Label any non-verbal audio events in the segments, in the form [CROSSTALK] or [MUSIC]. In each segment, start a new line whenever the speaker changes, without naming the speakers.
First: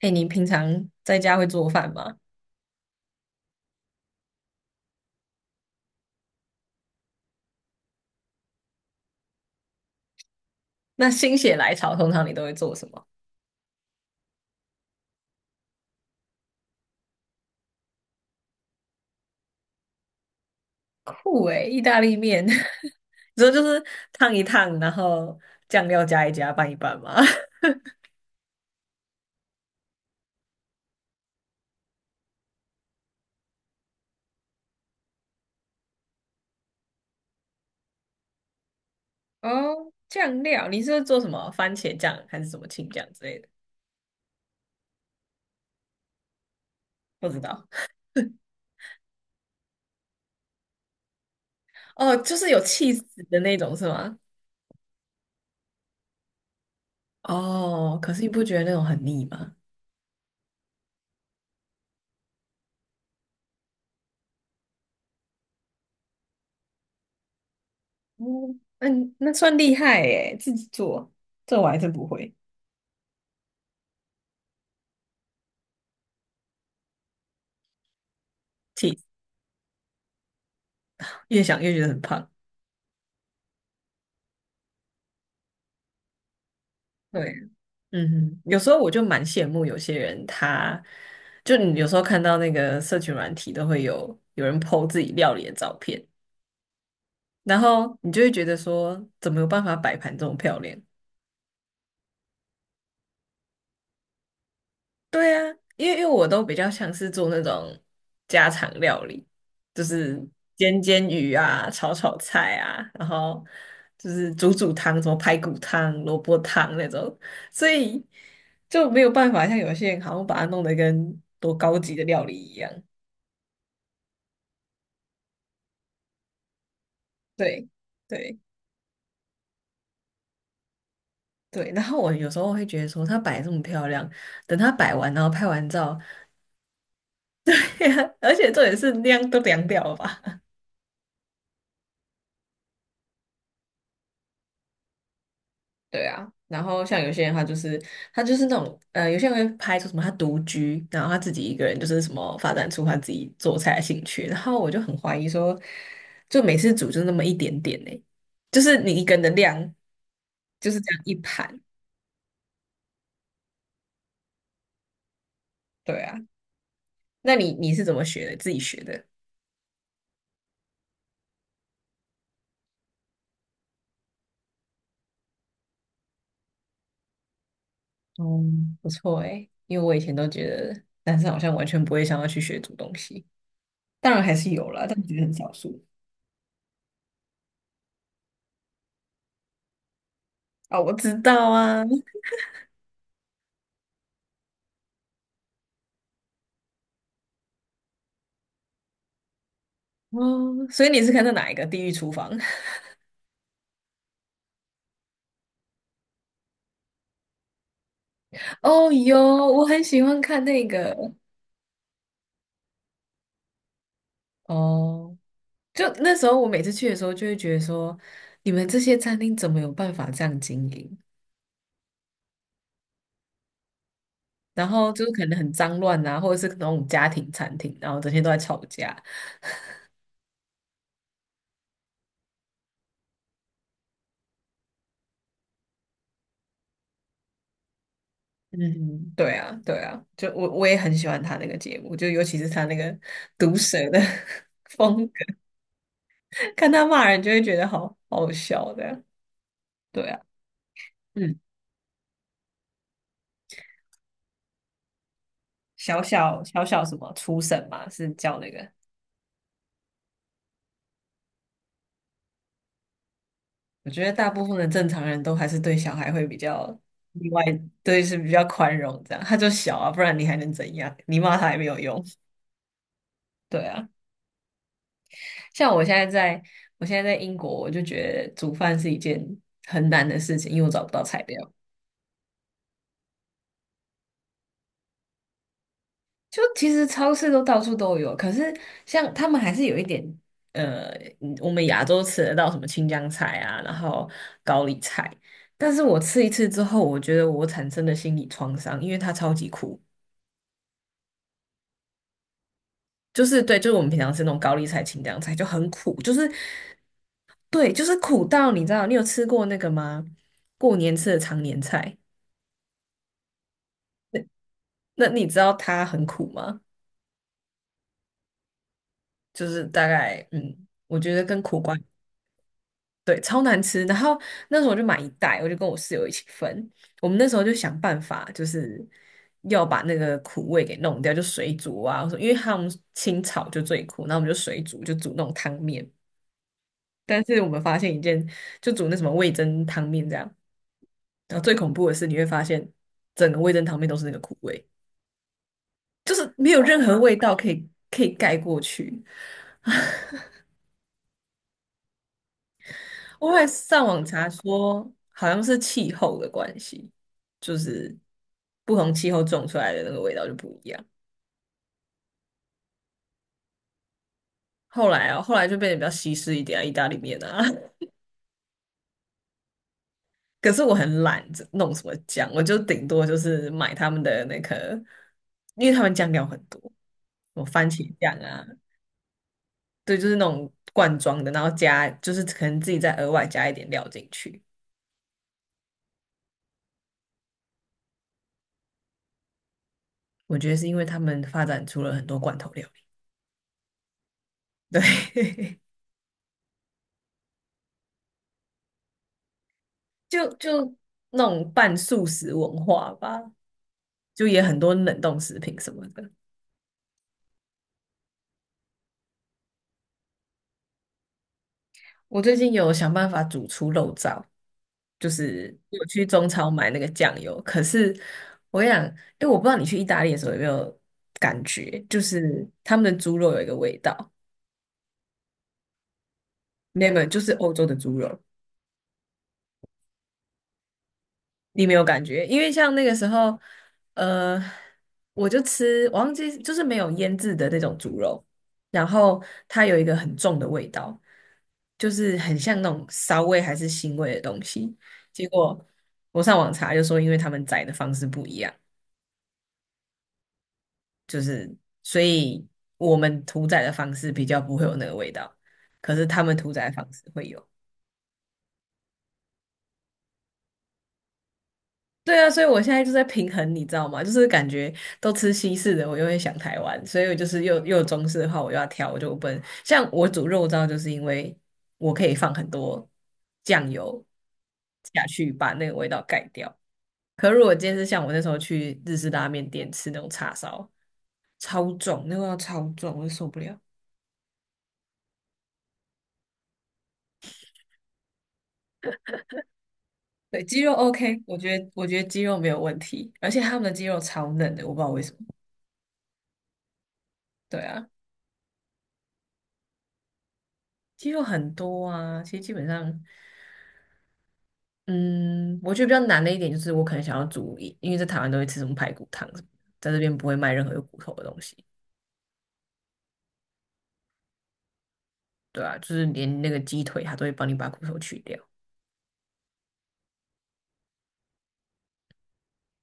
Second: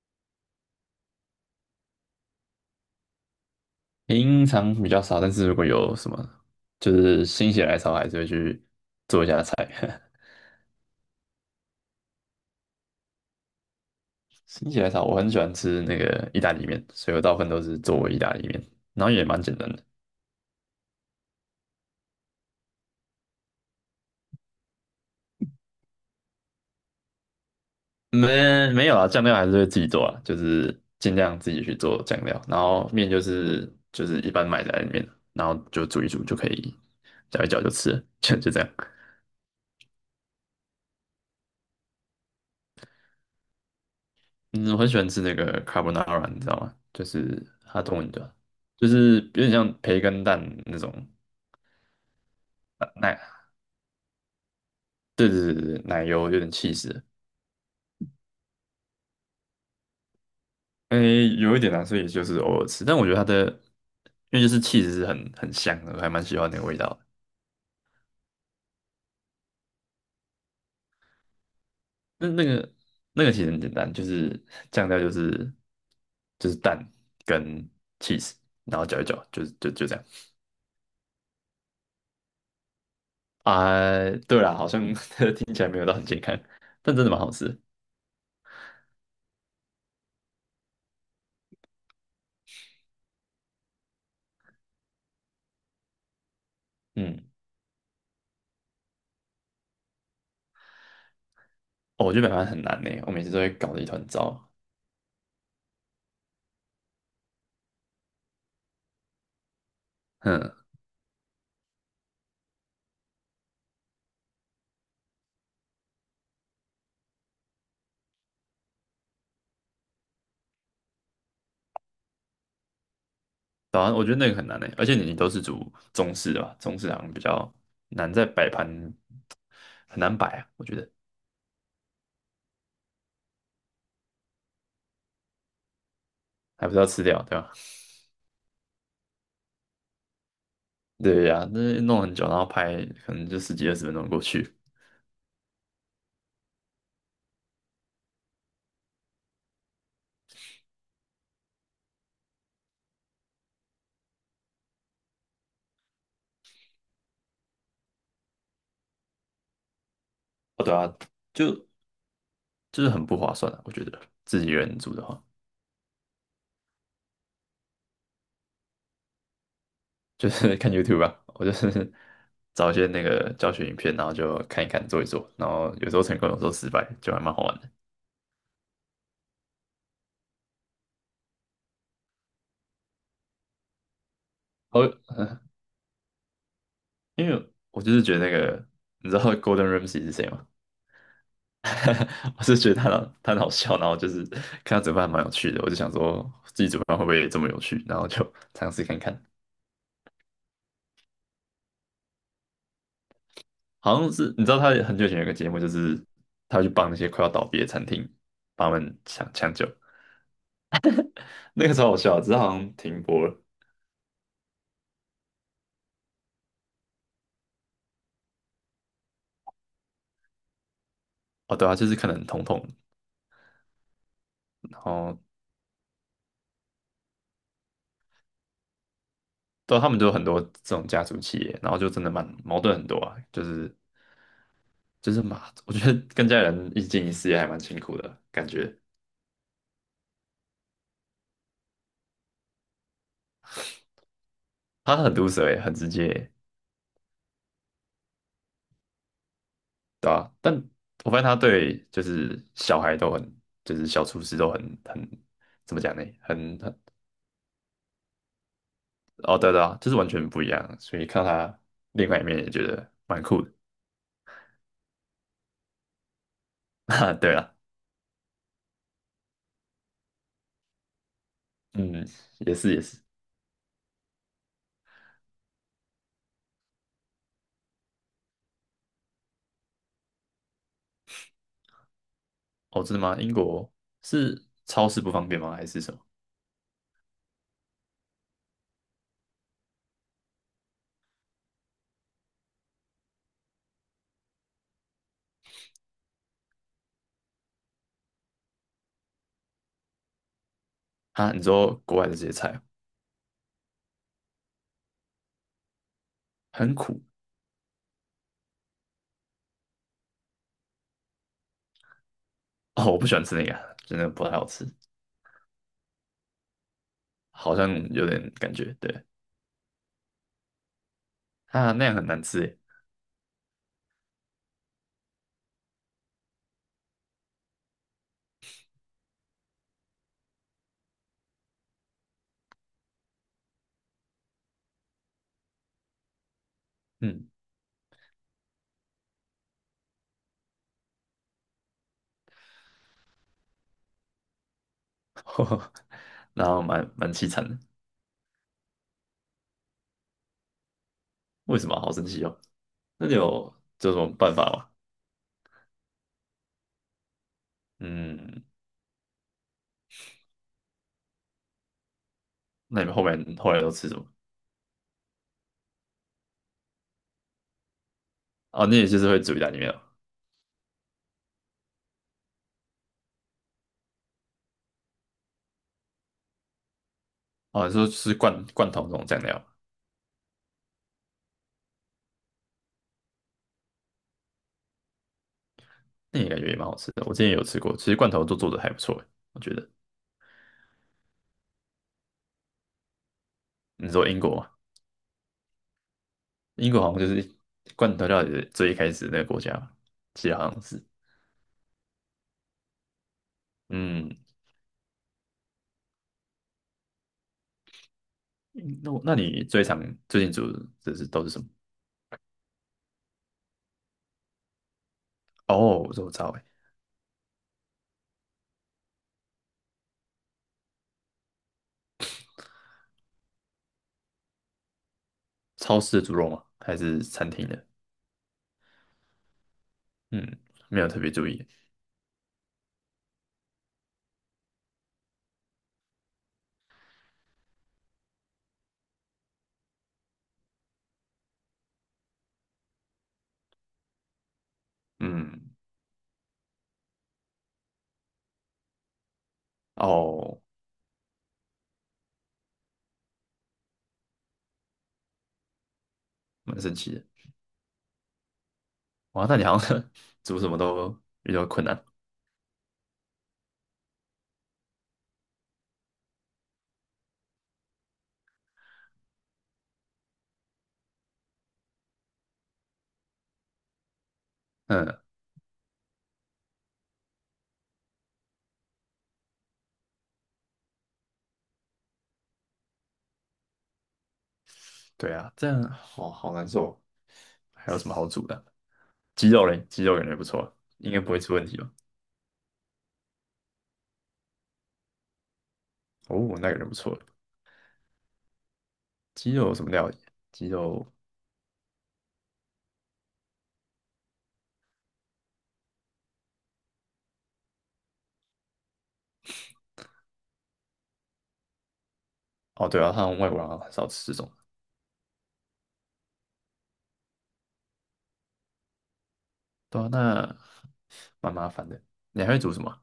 哎，你平常在家会做饭吗？
平常比较少，但是如果有什么就是心血来潮，还是会去做一下菜。[LAUGHS]
那心血来潮，通常你都会做什么？
心血来潮，我很喜欢吃那个意大利面，所以我大部分都是做意大利面，然后也蛮简单的。
酷诶，意大利面，[LAUGHS] 你说就是烫一烫，然后酱料加一加，拌一拌吗？
没有啊，酱料还是会自己做啊，就是尽量自己去做酱料，然后面就是一般买在里面，然后就煮一煮就可以，搅一搅就吃了 [LAUGHS] 就这样。
[LAUGHS] 哦，酱料，你是做什么番茄酱还是什么青酱之类的？
嗯，我很喜欢吃那个 carbonara，你知道吗？就
不知
是
道。
它中文叫。就是有点像培根蛋那种
哦，就是有气
呃
死
奶，
的那种是吗？
对对对对，奶油有点气 h e e
哦，可是你不觉得那种很腻吗？
诶，有一点难，所以也就是偶尔吃。但我觉得它的，因为就是气 h 是很香的，我还蛮喜欢那个味道的。
嗯，嗯，那算厉害诶，自己做，这我还真不
那
会。
那个那个其实很简单，就是酱料就是蛋跟 cheese，然后
气
搅
死
一搅，就这样。
越想越觉得很胖。
啊、对啦，好像 [LAUGHS] 听起来没有到很健康，但真的蛮好
对。
吃的。
嗯哼，有时候我就蛮羡慕有些人他，就你有时候看到那个社群软体都会有人 po 自己料理的照片，
嗯，
然后你就会觉得说，怎么有办法摆盘这么漂亮？
哦，我觉得北方很难呢，我每次都会搞得一团糟。
对啊，因为我都比较像是做那种家常料理，就是
嗯，
煎煎鱼啊、炒炒菜啊，然后就是煮煮汤，什么排骨汤、萝卜汤那种，所以就没有办法像有些人好像把它弄得跟多高级的料理一样。
早安，我觉得那个很难诶，而且你都是煮中式的吧，中式好像比较
对
难在
对
摆盘，很难摆啊，我觉得
对，然后我有时候会觉得说，她摆得这么漂亮，等她摆完，然后拍完照，
还不是要吃掉，对吧？
[LAUGHS] 而且重点是量都凉掉了吧？
[LAUGHS] 对呀、那弄很久，然后拍可能就十几20分钟过去，
对啊，然后像有些人他就是他就是那种呃，有些人会拍出什么他独居，然后他自己一个人就是什么发展出他自己做菜的兴趣，然后我就很怀疑说，就每次煮就那么一点点呢、就是你一个人的量
哦，
就
对
是这
啊，
样一盘，
就就是很不划算啊，我觉得自己一个人煮的话，
对啊，那你你是怎么学的？自己学的？
就是 [LAUGHS] 看 YouTube 吧，我就是 [LAUGHS] 找一些那个教学影片，然后就看一看做一做，然后有时候成功，有时候失败，就还蛮好玩的。
哦，不错诶，因为我以前都觉得男生好像完全不会想要去学煮东西，当然还是有啦，
哦，
但我觉得很少数。
因为我就是觉得那个，你知道 Golden Ramsy 是谁吗？
啊、我知道啊，
[LAUGHS] 我是觉得他很好笑，然后就是看他煮饭还蛮有趣的，我就想说自己煮饭会不会这么有趣，然后就 [LAUGHS] 尝试看看。
哦，所以你是看的哪一个《地狱厨房》？
好像是你知道他很久以前有个节目，就是他会去帮那些快要倒闭的餐厅
[LAUGHS]
帮他
哦，
们
有，
抢抢
我
救，
很喜欢看那个。
那个时候好笑啊，只是好像停播了。
哦，就那时候我每次去的时候，就会觉得说，你们这些餐厅怎么有办法这样经营？
哦，对啊，就是可能统统，
然
然
后就是
后
可能很脏乱啊，或者是那种家庭餐厅，然后整天都在吵架，
对啊他们就有很多这种家族企业，然后就真的蛮矛盾很多啊，就是嘛，我觉得跟家人一起经营事业还蛮辛苦的感觉，
嗯，对啊，对啊，就我也很喜欢他那个节目，就尤其是他那个毒舌的 [LAUGHS]
他
风
很
格，
毒舌欸，很直接欸。
看他骂人就会觉得好好笑的。对
对
啊，
啊，但我发现他
嗯，
对就是小孩都很，就是小厨师都很很怎么讲
小
呢？
小小小什么初审嘛，是叫那个。
哦，对对啊，就是完全不一样，所以看他另外一面也觉得蛮酷的。
我觉得大部分的正常人都还是对小孩会比较
[LAUGHS] 哈
意
对
外，
啊，
对是比较宽容这样。他就小啊，不然你还能怎样？你骂他也没有用。
嗯，也是也是。
对啊，像我现在在，我现在在英国，我就觉得煮饭是一件很难的事情，因为我找不到材料。
哦，真的吗？英国是超市不方便吗？还是什么？
就其实超市都到处都有，可是像他们还是有一点，呃，嗯我们亚洲吃得到什么青江菜啊，然后高丽菜，但是我吃一次之后，我觉得我产生的心理创伤，因为它超级苦，
啊，你说国外的这些菜
就是对，就是我们平常吃那种高丽菜、青江菜就很苦，就是
很苦。
对，就是苦到你知道，你有吃过那个吗？过年吃的常年菜，
哦，我不喜欢吃那个啊，真的不太好吃，
那你知道它很苦吗？
好像有点感觉，对，
就是大概，嗯，我觉得跟苦
啊，
瓜。
那样很难吃耶，
对，超难吃。然后那时候我就买一袋，我就跟我室友一起分。我们那时候就想办法，就是要把那个苦味给弄掉，就水煮啊。我说，因为他们清炒就最苦，然后我们就水煮，就煮那种汤面。但
嗯，
是我们发现一件，就煮那什么味噌汤面这样。然后最恐怖的是，你会发现整个味噌汤面都是那个苦味，
[LAUGHS]
就是
然
没有
后
任
蛮
何
蛮
味
凄
道
惨
可
的，
以可以盖过去。
为什么？好生气哦。那你
我会
有
上
这有什
网
么
查
办法吗？
说，好像是气候的关系，就是
嗯，
不同气候种出来的那个味道就不一样。
那你们后面后来都吃什么？
后来啊，后来就变得比较西式一点啊，意大利面啊。
哦，你也就是会煮意大利面哦。
[LAUGHS] 可是我很懒，这弄什么酱，我就顶多就是买他们的那个，因为他们酱料很多，什么
哦，
番
你说
茄酱
吃罐
啊，
罐头这种酱料，
对，就是那种罐装的，然后加就是可能自己再额外加一点料进去。
那也感觉也蛮好吃的。我之前也有吃过，其实罐头都做的还不错欸，我觉得。
我觉得是因为他们发展出了很多罐头料
你说英国嘛，
理，对。[LAUGHS]
英国好像就是罐头料理的最一开始那个国家嘛，
就
其实好像
就
是。
那种半素食文化吧，
嗯，
就也很多冷冻食品什么的。
那你最常最近煮的都是什么？
我最近有想办法煮出肉燥，就是
哦，
我
我
去
说我知道
中
欸，
超买那个酱油。可是我想，因为我不知道你去意大利的时候有没有感觉，就是他们的猪肉有一个味道，
超市的猪肉吗？还
你有没
是
有？就
餐
是
厅
欧洲
的？
的猪肉，
嗯，没有特别注意。
你没有感觉，因为像那个时候，呃，我就吃，我忘记就是没有腌制的那种猪肉，然后它有一个很重的味道，就是很像那种骚味还是腥味的东西。结
嗯，
果我上网查就说，因为他们宰的方式不一样，
哦，
就是所以我们屠宰的方式比较不会有那个味道，可是他们屠
蛮
宰的
神
方
奇
式
的。
会有。
哇，那你好像 [LAUGHS] 煮什么都比较困难。
对啊，所以我现在就在平衡，你知道吗？就是感觉都吃西式的，我又会想台湾，所以我就是又有中式的话，我又要挑，我就不能像我煮肉燥，就是因为我可以放很多酱油
嗯，
下去，把那个味道盖掉。可如果今天是像我那时候去日式拉面店吃那种叉烧，超重，那个味道超重，我就受不了。
对啊，这样好好难受。还有什么好煮的？鸡肉嘞，鸡肉感觉不
对，
错，
鸡肉
应该不会
OK，
出
我
问题
觉
吧？
得我觉得鸡肉没有问题，而且他们的鸡肉超嫩的，我不知道为什么。
哦，那感觉不错。
对啊，
鸡肉有什么料理？鸡肉。
鸡肉很多啊，其实基本上。嗯，我觉得比较难的一点就是，我可能想要煮一因为在台湾都会吃什么排骨汤什么的在这边不会卖任何有骨头的东西，
哦，对啊，他们外国人好像很少吃这种。
对啊，就是连那个鸡腿，它都会帮你把骨头去掉。
对啊，那蛮麻烦的。你还会煮什么？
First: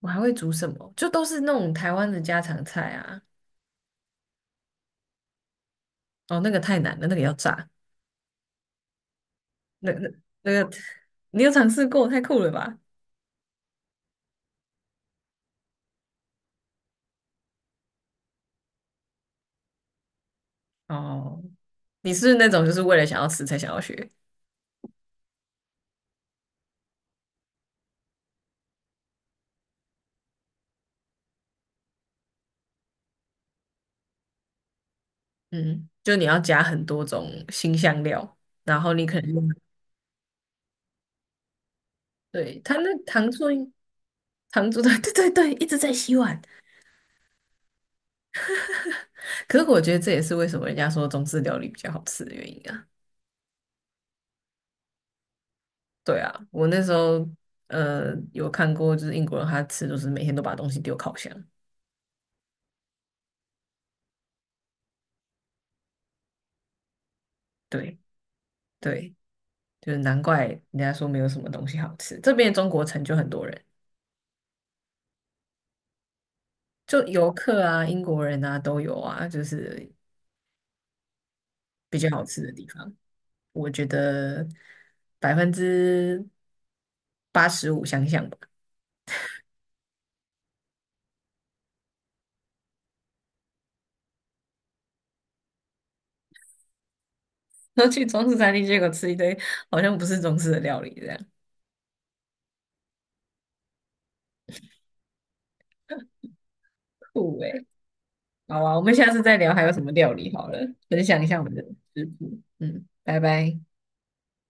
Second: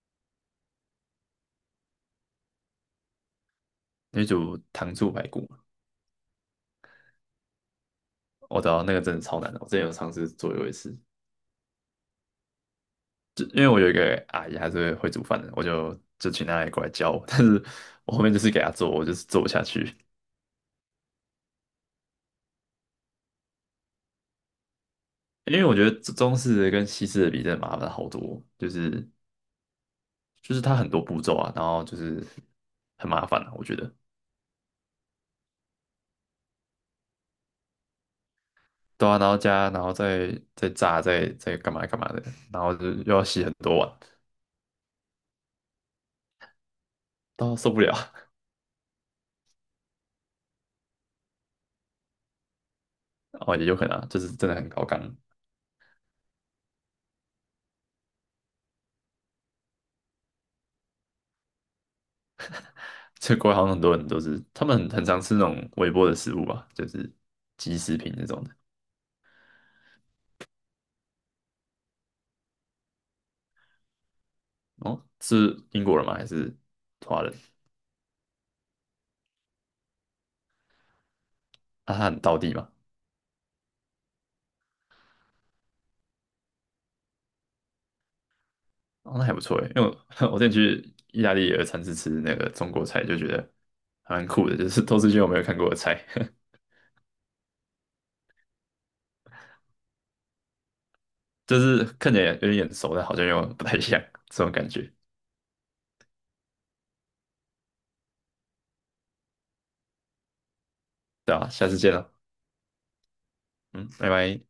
我还会煮什么？就都是那种台湾的家常菜啊。
你会煮糖醋排骨吗？
哦，那个太难了，那个要炸，
我知道那个真的超难的，我之前
那
有
那
尝试
那
做有
个
一次，
你有尝试过？太酷了吧？
就因为我有一个阿姨，还是会煮饭的，我就请她来过来教我，但是我后面就是给她做，我就是做不下去，
哦，你是那种就是为了想要吃才想要学？
因为我觉得中式的跟西式的比，真的麻烦好多，就是它很多步骤啊，然后就是很麻烦啊，我觉得。
嗯，就你要加很多种新香料，然后你
对啊，
可
然
能
后
用
加，然后再炸，再干嘛干嘛的，
对
然后
它
就
那
又要
糖
洗很
醋。
多碗，
糖醋的，[LAUGHS] 对对对，一直在洗碗。
到受不了。
可是我觉得这也是为什么人家说中式料理比较好吃的原因啊。
[LAUGHS] 哦，也有可能啊，就是真的很高纲。
对啊，我那时候呃有看过，就是英国人他吃就是每天都把东西丢烤箱。
这国外好像很多人都是，他们很常吃那种微波的食物吧，就是即食
对
品那种的。
对，就是难怪人家说没有什么东西好吃。这边中国城就很多人，
哦，是英国人吗？还是
就
华
游
人？
客啊、英国人啊都有啊，就是
啊，
比
他
较
很
好
道
吃的
地
地
嘛。
方。我觉得85%相像吧。
哦，那还不错诶，因为我 [LAUGHS] 我之前去意大利也有尝试吃那个中国菜，就觉得还蛮酷的，就是 [LAUGHS] 都是一些我没有看过的菜，
[LAUGHS] 然后去中式餐厅，结果吃一堆好像不是中式的料理，这样
[LAUGHS] 就是看起来有点眼熟，但好像又不太像这种感觉，
酷诶、好啊，我们下次再聊还有什么料理好了，分享一
对
下我
啊，
们的
下次见
食
了，
谱。嗯，拜拜。
嗯，拜拜。